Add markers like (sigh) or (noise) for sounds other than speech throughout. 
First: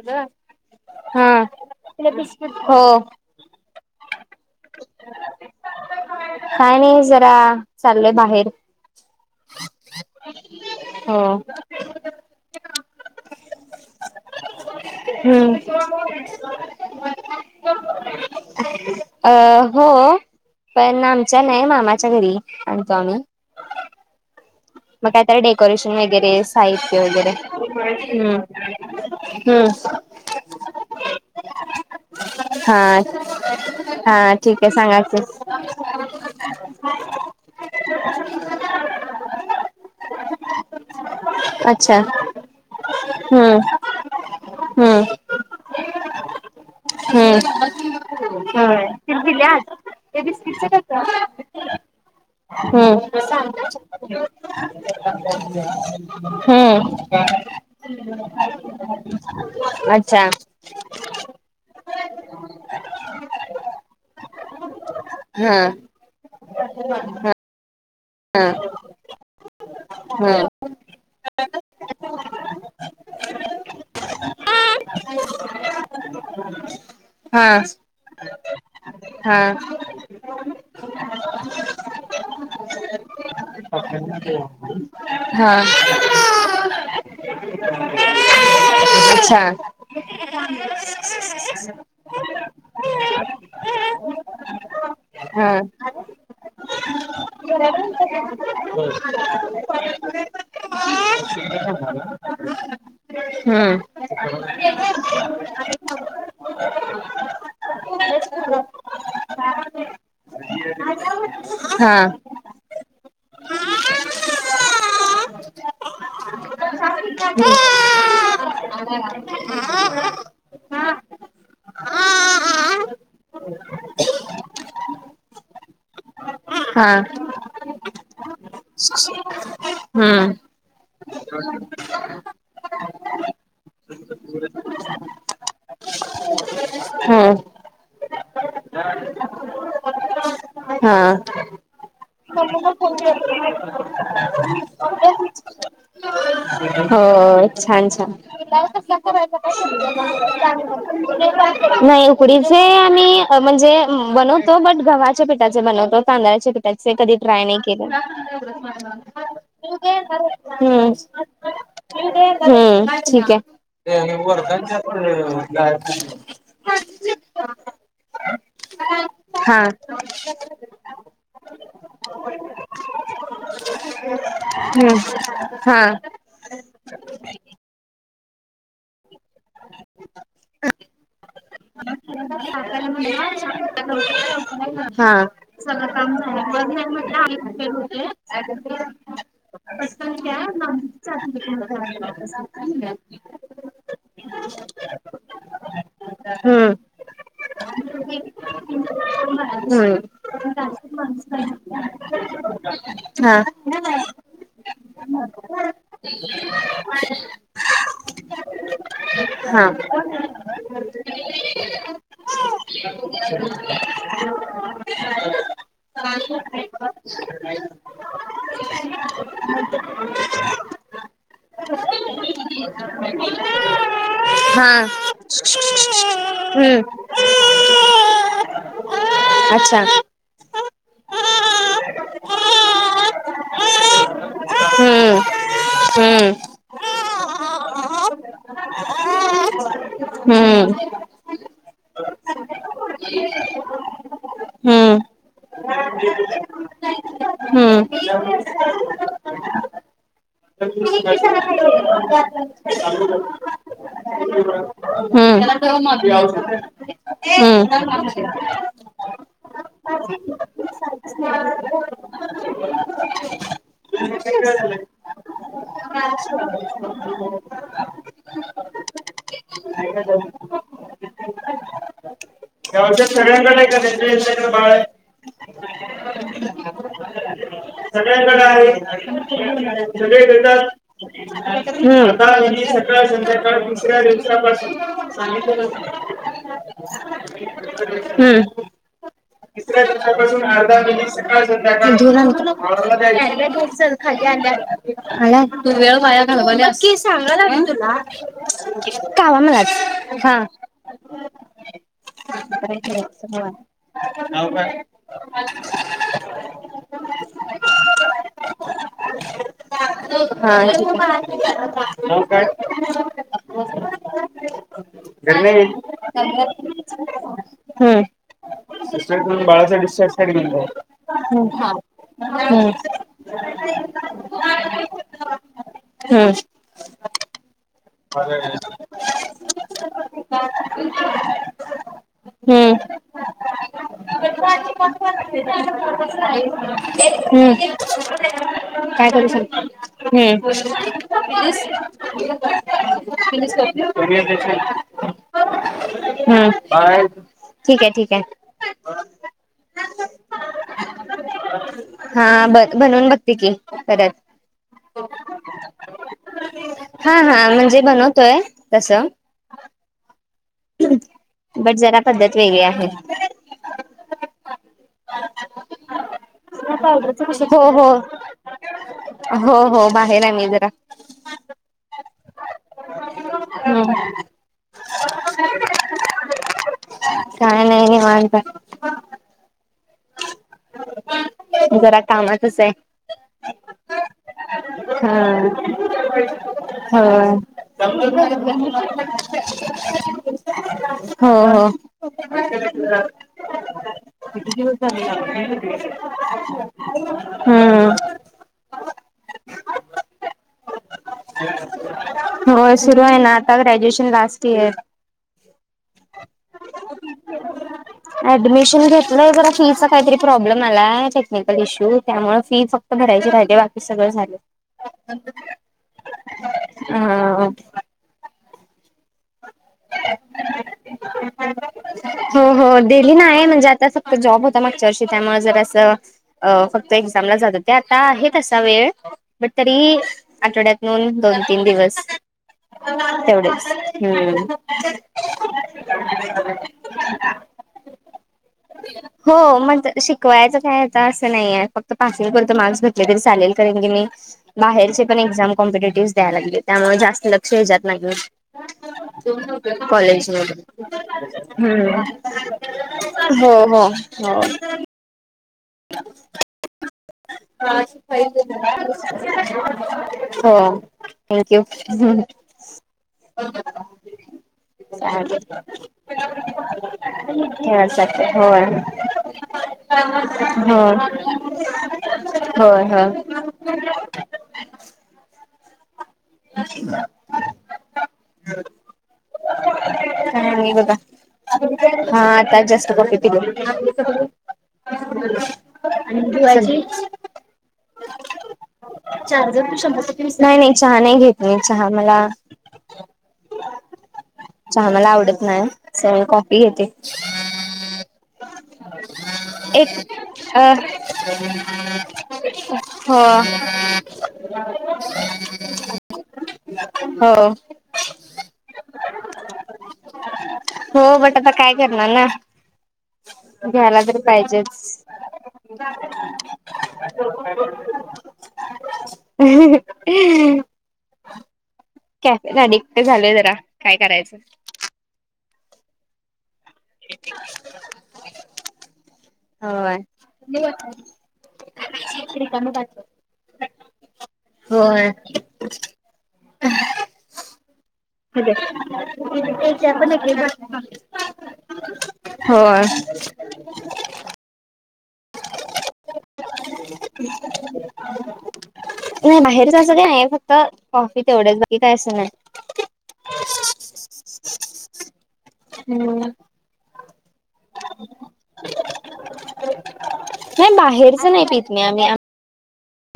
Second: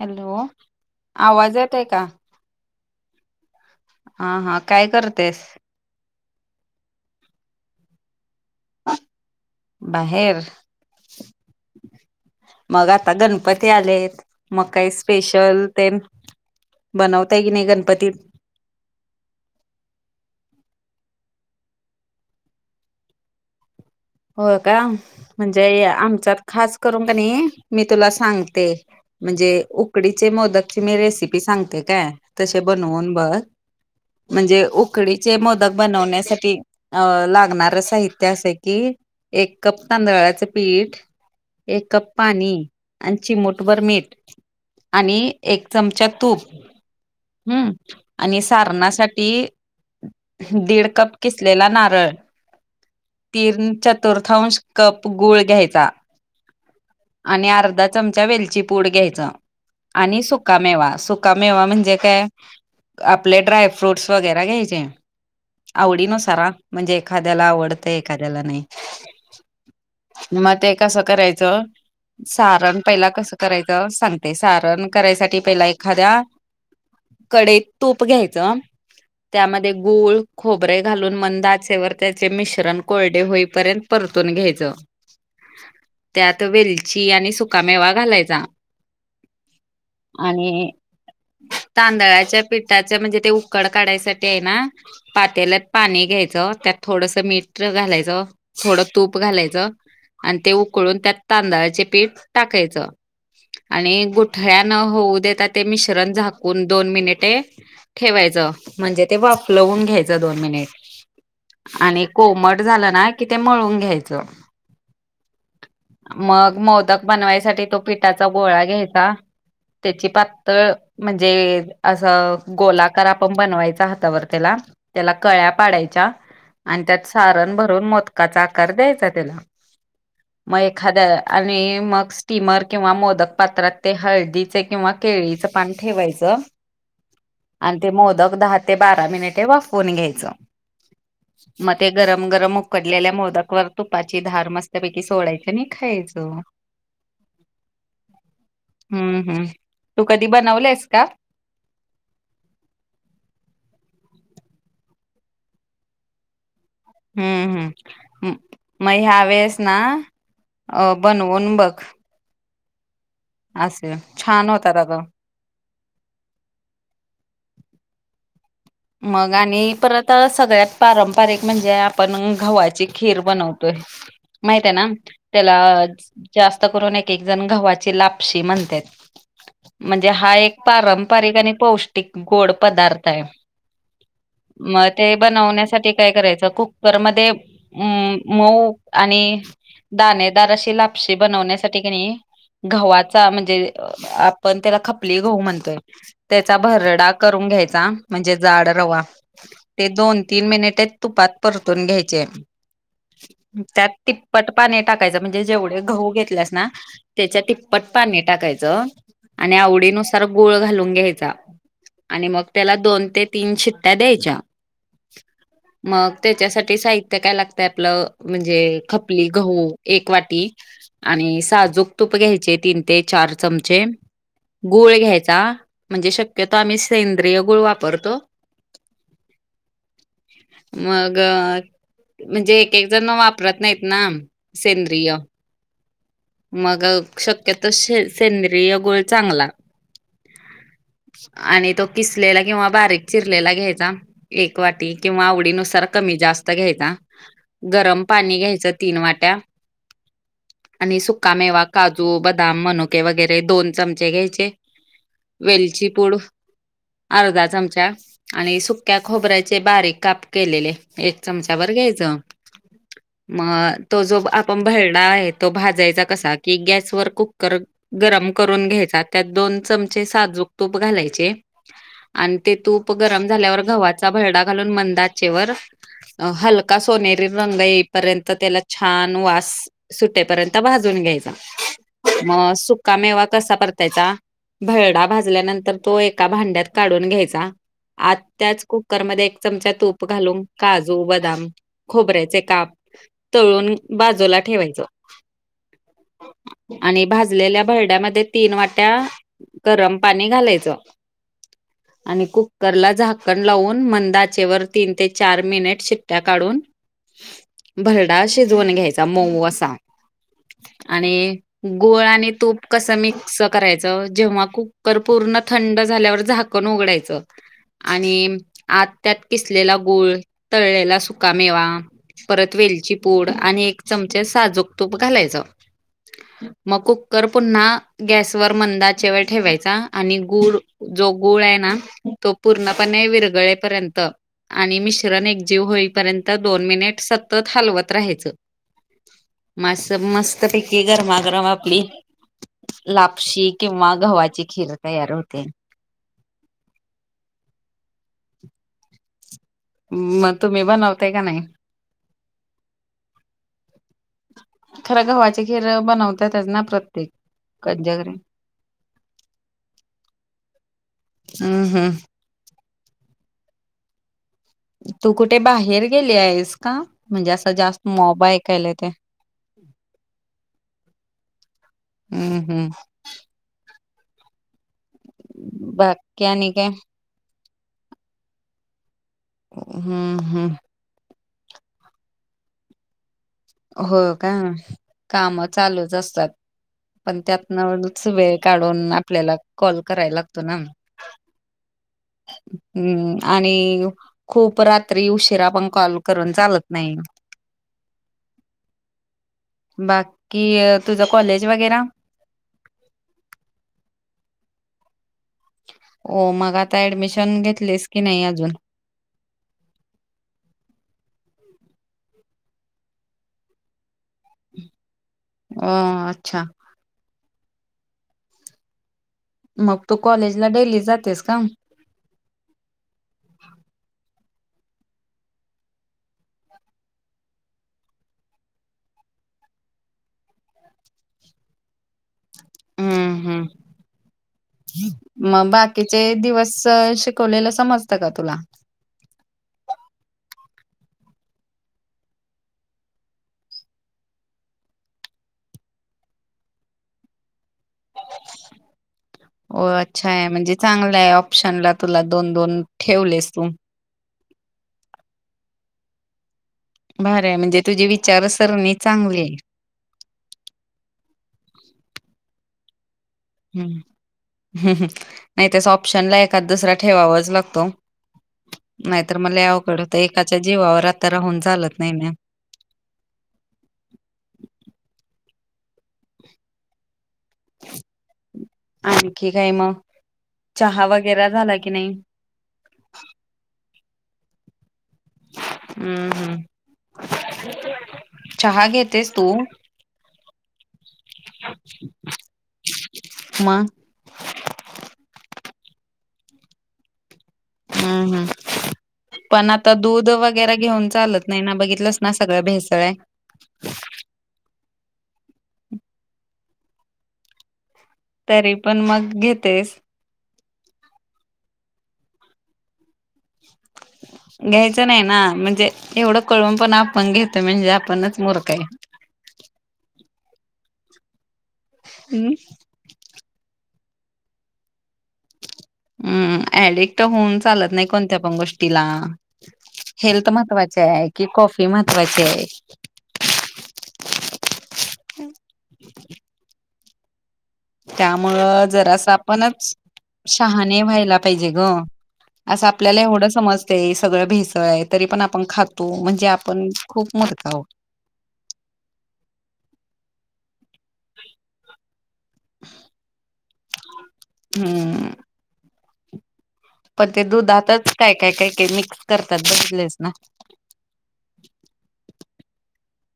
Hello हा आवाज येतोय का हो. हा हा काय करतेस? काय नाही जरा चाललोय बाहेर. बाहेर हो मग आता गणपती आलेत. मग काही स्पेशल हम्म तेन बनवताय की नाही गणपतीत. अ हो. पण आमच्या नाही मामाच्या घरी आणतो आम्ही. होय का मग काहीतरी म्हणजे डेकोरेशन वगैरे आमच्यात खास साहित्य करून क वगैरे नाही मी तुला हम्म सांग ते म्हणजे हम्म उकडीचे मोदकची मी रेसिपी सांगते काय तशे हा बनवून बघ. हा म्हणजे ठीक आहे सांगा की उकडीचे मोदक बनवण्यासाठी अं लागणार साहित्य असं की एक कप तांदळाळाचं पीठ एक अच्छा कप पाणी आणि हम्म चिमूटभर मीठ. हम्म आणि एक चमचा तूप. हम्म आणि हम् सारणासाठी दीड हम. कप किसलेला नारळ हम्म. (unintelligible) चतुर्थांश कप गूळ घ्यायचा हम्म आणि अर्धा चमचा वेलची पूड घ्यायचं (inaudible) आणि सुकामेवा, सुकामेवा म्हणजे काय? आपले ड्रायफ्रूटस वगैरे घ्यायचे हा आवडी नुसार हा. म्हणजे एखाद्याला आवडतं एखाद्याला हा नाही. हा म ते कसं करायचं सारण पहिला कसं करायचं सांगते सारण करायसाठी पहिला एखाद्या हा कडईत तूप घ्यायचं हा त्यामध्ये गूळ खोबरे घालून मंद आचेवर त्याचे मिश्रण कोळ पर्यंत परतून घ्यायचं. हा त्यात वेलची आणि सुकामेवा घालायचा. हां. आणि तांदळाच्या पिठाच्या म्हणजे ते उकड काढायसाठी आहे ना हा पातेल्यात पाणी घ्यायचं त्यात थोडस मीठ घालायचं. (inaudible) थोडं तूप घालायचं आणि ते उकळून त्यात तांदळाचे पीठ टाकायचं. हम्म आणि गुठळ्या न होऊ देता ते मिश्रण झाकून दोन मिनिटे ठेवायचं म्हणजे ते वाफलवून घ्यायचं दोन मिनिट. हा. आणि कोमट झालं ना कि ते मळून घ्यायचं. मग मोदक बनवायसाठी तो पिठाचा गोळा घ्यायचा त्याची पातळ म्हणजे असं गोलाकार आपण बनवायचा हातावर त्याला त्याला कळ्या पाडायच्या आणि हा त्यात सारण भरून मो- काचा आकार द्यायचा त्याला. हम्म. मग एखाद्या आणि मग स्टीमर किंवा मोदक पात्रात ते हळदीचे किंवा केळीचं पान ठेवायचं. हम्म. आणि ते मोदक दहा ते बारा मिनिटे वाफवुन घ्यायचं. हम्म. मग ते गरम गरम ऊ लेल्या मोदकवर तुपाची धार मस्तपैकी हा सोडायचं नाही खायचं. हो छान छान. हम्म हम्म तू कधी बनवलेस (inaudible) नाही उकडीचे आम्ही म्हणजे बनवतो बट गव्हाच्या पिठाचे बनवतो तांदळाचे पिठाचे चे कधी ट्राय हम्म नाही केल. हम्म म- मग ह्या वेळेस ना अ बनवून बघ हम्म ठीक आहे. असे छान होतात अगं (unintelligible) मग हा आणि परत सगळ्यात पारं पारीक म्हणजे आपण गव्हाची खीर बनवतोय. माहितय ना हम्म त्याला हा. जास्त करून एक एक जण गव्हाची लापशी म्हणत्यात. म्हणजे हा एक पारंपरिक आणि पौष्टिक गोड काकाला पदार्थ आहे. म्हणलं (inaudible) मग ते हा. सगळं बनवण्यासाठी काय काम करायचं झालं बघ नाही कुकर म्हटलं मध्ये आम्ही कुठे होते अ मऊ आणि पटकन घ्या दाणेदार अशी हम्म. लापशी बनवण्यासाठी कनी गव्हाचा म्हणजे आपण त्याला खपली घाऊ म्हणतोय त्याचा भरडा करून घ्यायचा म्हणजे जाड रवा ते दोन तीन मिनिटे तुपात परतून घ्यायचे. त्यात ति तिप्पट पाणी टाकायचं म्हणजे जेवढे गहु घेतल्यास ना त्याच्या तिप्पट पाणी टाकायचं. आणि हा. हा. आवडीनुसार गुळ घालून घ्यायचा आणि मग त्याला दोन ते तीन शिट्ट्या द्यायच्या. (inaudible) मग त्याच्यासाठी साहित्य काय लागतय आपलं म्हणजे खपली गहू एक वाटी आणि साजूक तूप घ्यायचे तीन ते चार चमचे हा. गुळ घ्यायचा म्हणजे शक्यतो आम्ही हम्म. सेंद्रिय गुळ वाप परतो. अच्छा. मग हम्म म्हणजे एक एक जण वापरत नाहीत ना सेंद्रिय. हम्म. मग शक्यतो सेंद्रिय गुळ चांगला. हम्म. आणि तो किसलेला किंवा बारीक चिरलेला घ्यायचा. एक वाटी हम्म. किंवा आवडीनुसार कमी जास्त घ्यायचा. गरम पाणी घ्यायचं तीन वाट्या आणि सुक्का मेवा काजू, बदाम, मनुके वगैरे दोन चमचे घ्यायचे. हम्म वेलची पूड हम्म. आर्धा चमचा आणि सुक त्या खोबऱ्याचे बारीक काप केलेले. एक चमचा भर घ्यायचं. म.. अ तो जो आपण भरडा आहे तो भाजायचा कसा, की गॅसवर कुकर गरम करून घ्यायचा. त्यात दोन चमचे साजूक तूप घालायचे. आणि ते हे तूप औषध गरम सगळ्यांकडे झाल्यावर आहे का त्यांच्या गव्हाचा भरडा यांच्याकडे घालून बाळ मंद आहे आचेवर अ हालका सोनेरी रंग येईपर्यंत सगळ्यांकडे त्याला आहे छान वास सगळे टे पर्यंत देतात भाजून घ्यायचा. आता म अ हिने सुक्का सकाळ मेवा कसा संध्याकाळ दुसऱ्या परतायचा, भरडा दिवसापासून भाजल्यानंतर सांगितलेलं तो एका भांड्यात काढून घ्यायचा. आत हम्म. त्याच कुकरमध्ये चमचा तिसऱ्या तूप दिवसा पासून घालून आर्धा काजू, मिली सकाळ बदाम, संध्याकाळ खोबऱ्याचे काप बाळाला तळून द्यायच. चल खाली बाजूला ठेवायचं आणल्यात. आलात. तू वेळ वाया घालवायल्यास. तू बग की आणि सांगाय लागल्या भाजलेल्या तुला. भरड्यामध्ये तीन वाट्या कावा मलाच. गरम पाणी हा घालायच आणि कुक करला झाकण लावून, मंद नाव आचेवर वर काय तीन ते चार मिनिट शिट्ट्या काढून. भरडा शिजवून घ्यायचा मऊ असा. हा आणि तिथं गोळ (unintelligible) हो आणि काय. तूप कसं मिक्स करायचं जेव्हा कुक कर पूर्ण घरी नाही येईल थंड झाल्यावर झाकण उघडायचं हम्म. आणि आत दुसऱ्या त्यात कडून किसलेला बाळाचा गूळ, डिस्चार्ज साठी घेऊन जाऊ. तळलेला सुका हम्म. मेवा, परत हम्म. वेलची पूड आणि एक चमचे साजूक तूप घालायचं. ह्म. म कुक्कर पुंन्हा गॅसवर मंद आ चे वर ठेवायचा. आणि गुळ, जो गुळयै ना तो पूर्णपणे विरघळेपर्यंत आणि मिश्रण एकजीव होईपर्यं त, दोन मिनिट सततं हम्म. हालवत राहायचं. काय करू सांग. मस्त मस्तपैकी गरमागरम आपली लापशी किंवा गव्हाची हम्म् खीर (unintelligible) तयार होते. हम्म्. बाय. ठीके ठीके. म तुम्ही बनवताय का नाही. हा बग बनवून बघते की, परत. खरं गव्हाची खीर अ बनवत्यातच ना. हा प्रत्येकच्या हा म्हणजे घरी. बनवतोय. तसं. हम्म बट जरा हम्म पद्धत वेगळी आहे. तू कुठे बाहेर गेली आहेस का? म्हणजे असं हो जास्त हो मोबा ऐकायला येतोय. हो हो बाहेर आहे जरा. उ्म हम्म्. लो भाय. बाक्की आणि काय? काय नाय निवांताय. ह्म ह्म. जरा कामातच आहे. हो का काम चालूच असतात. होय (unintelligible) (inaudible) हो हो (unintelligible) (inaudible) पण त्यातनच वेळ काढून आपल्याला कॉल करायला लागतो ना. हम्म आणि खूप रात्री उशिरा पण कॉल करून चालत नाही. (unintelligible) (inaudible) हम्म बाकी तुझं कॉलेज वगैरा हो सुरू आहे ना आता ग्रॅज्युएशन लास्ट इयर. हो मग आता ऍडमिशन घेतलीस की नाही अजून? त (unintelligible) (inaudible) 'फीचा' काहीतरी प्रॉब्लेम आलाय टेक्निकल इश्यू त्यामुळे फी फक्त भरायची राहिली बाकी सगळं झाले. अ अच्छा ह (inaudible) (unintelligible) मग तू कॉलेजला डेली जातेस का? हो हो डेली नाही. म्हणजे आता फक्त जॉब होता मागच्या वर्षी त्या मूळ जरासं अ फक्त एक्झामला जात होते आता आहे तसा वेळ बट तरी आठवड्यातून दोन तीन दिवस (inaudible) हम्म (unintelligible) हम्म तेवढेच हम्म मग बाकीचे दिवस शिकवलेलं समजतं का तुला? हो मग शिकवायचं काय आता असं नाहीे आहे. फक्त पासिंग पुरत मार्क्स भेटले तरी चालेल कारण की मी बाहेरचे पण एक्झाम कॉम्पिटेटिव्ह द्याय लागले त्यामुळे जास्त लक्ष हे जात नाही. हो अच्छा आहे कॉलेज म्हणजे चांगला मध्ये आहे ऑप्शनला तुला दोन दोन ठेवलेस हम्म तू हो हो हो भारी आहे म्हणजे तुझी विचारसरणी चांगली आहे (unintelligible) (inaudible) हो थँक्यू हम्म ह् चालेल नाही तस ऑप्शनला एखाद दुसरा ठेवावाच लागतो खेळासाठी होय नाहीतर मग लय अवघड एकाच्या जीवावर होय आता राहून चालत नाही न, होय होय ह (unintelligible) (inaudible) आणखी काय मग? काय नाही चहा बघा वगैरे झाला की नाही आता जस्ट क्वाफी पिली. हम्म हम्म जी चहा घेतेस (unintelligible) तू (inaudible) चहा नसते पित नाहीही नाही चहा नाही. नाही घेत मी चहा मला मग चहा मला आवडत नाही मी कॉफी घेते. हम्म हम्म पण आता (unintelligible) (inaudible) एक दूध वगैरे अ घेऊन चालत नाही ना बघितलंस ना सगळं भेसळ आहे. हो (unintelligible) (inaudible) हो तरी पण मग घेतेस. हो बट आता काय करणार ना, घ्यायला तर ह घ्यायचं नाही पाहिजेच ना म्हणजे एवढं कळून पण आपण घेतोय म्हणजे आपणच मुर्ख आहे. ह (unintelligible) (inaudible) हम्म कॅफे अडिक्ट झाले जरा काय करायचं हम्म ऍडिक्ट होऊन चालत नाही कोणत्या पण गोष्टीला हेल्थ होय महत्त्वाचे आहे की कॉफी महत्त्वाची आहे? होय त्यामुळं जरा असं होय आपणच शहाणे व्हायला पाहिजे ग. असं आपल्याला एवढं समजत सगळं भेसळ आहे तरी पण आपण खातो म्हणजे आपण खूप मरत आहोत नाही बाहेर अस काय नाही आहे फक्त कॉफी तेवढेच बाकी काय असं नाही हम्म हम्म पण ते दूधातच काय काय काय काय मिक्स करतात बघितलेस ना नाही बाहेरच नाही पित मी आम्ही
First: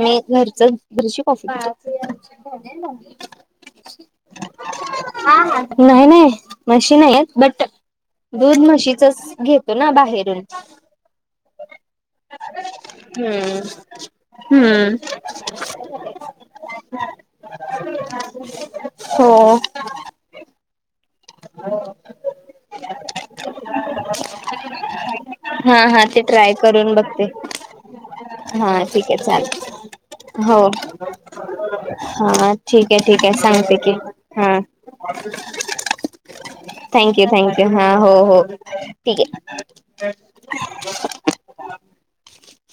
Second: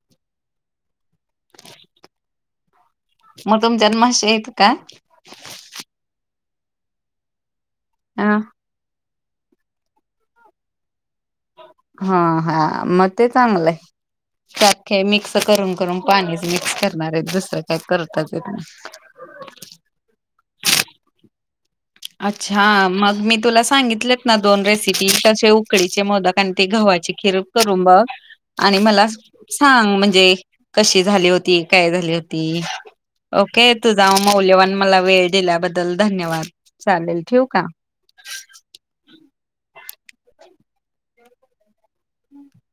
मी घरचं दुध (unintelligible) मग तुमच्यात म्हशी आहेत का? नाही नाही म्हशी नाही बट अ दूध म्हशीचच घेते तो ना बाहेरून हा हा मग ते हम्म. चांगलं आहे त्यात काय हम्म मिक्स करून करून पाणीच मिक्स करणार आहेत दुसरं काय करताच येत नाही हो हो अच्छा मग मी तुला सांगितलेत ना दोन रेसिपी तसे हा उकळीचे हा मोदक आणि ट्राय ते करून गव्हाची बघते. खिर करून बघ आणि हा ठीक मला आहे चालेल सांग म्हणजे हो कशी झाली होती काय झाली होती हा ठीक आहे ठीक आहे ओके सांगते की तुझा हा. मौल्यवान मला वेळ दिल्याबद्दल धन्यवाद चालेल थँक्यू ठेवू का? थँक्यू हा हो हो ठीक आहे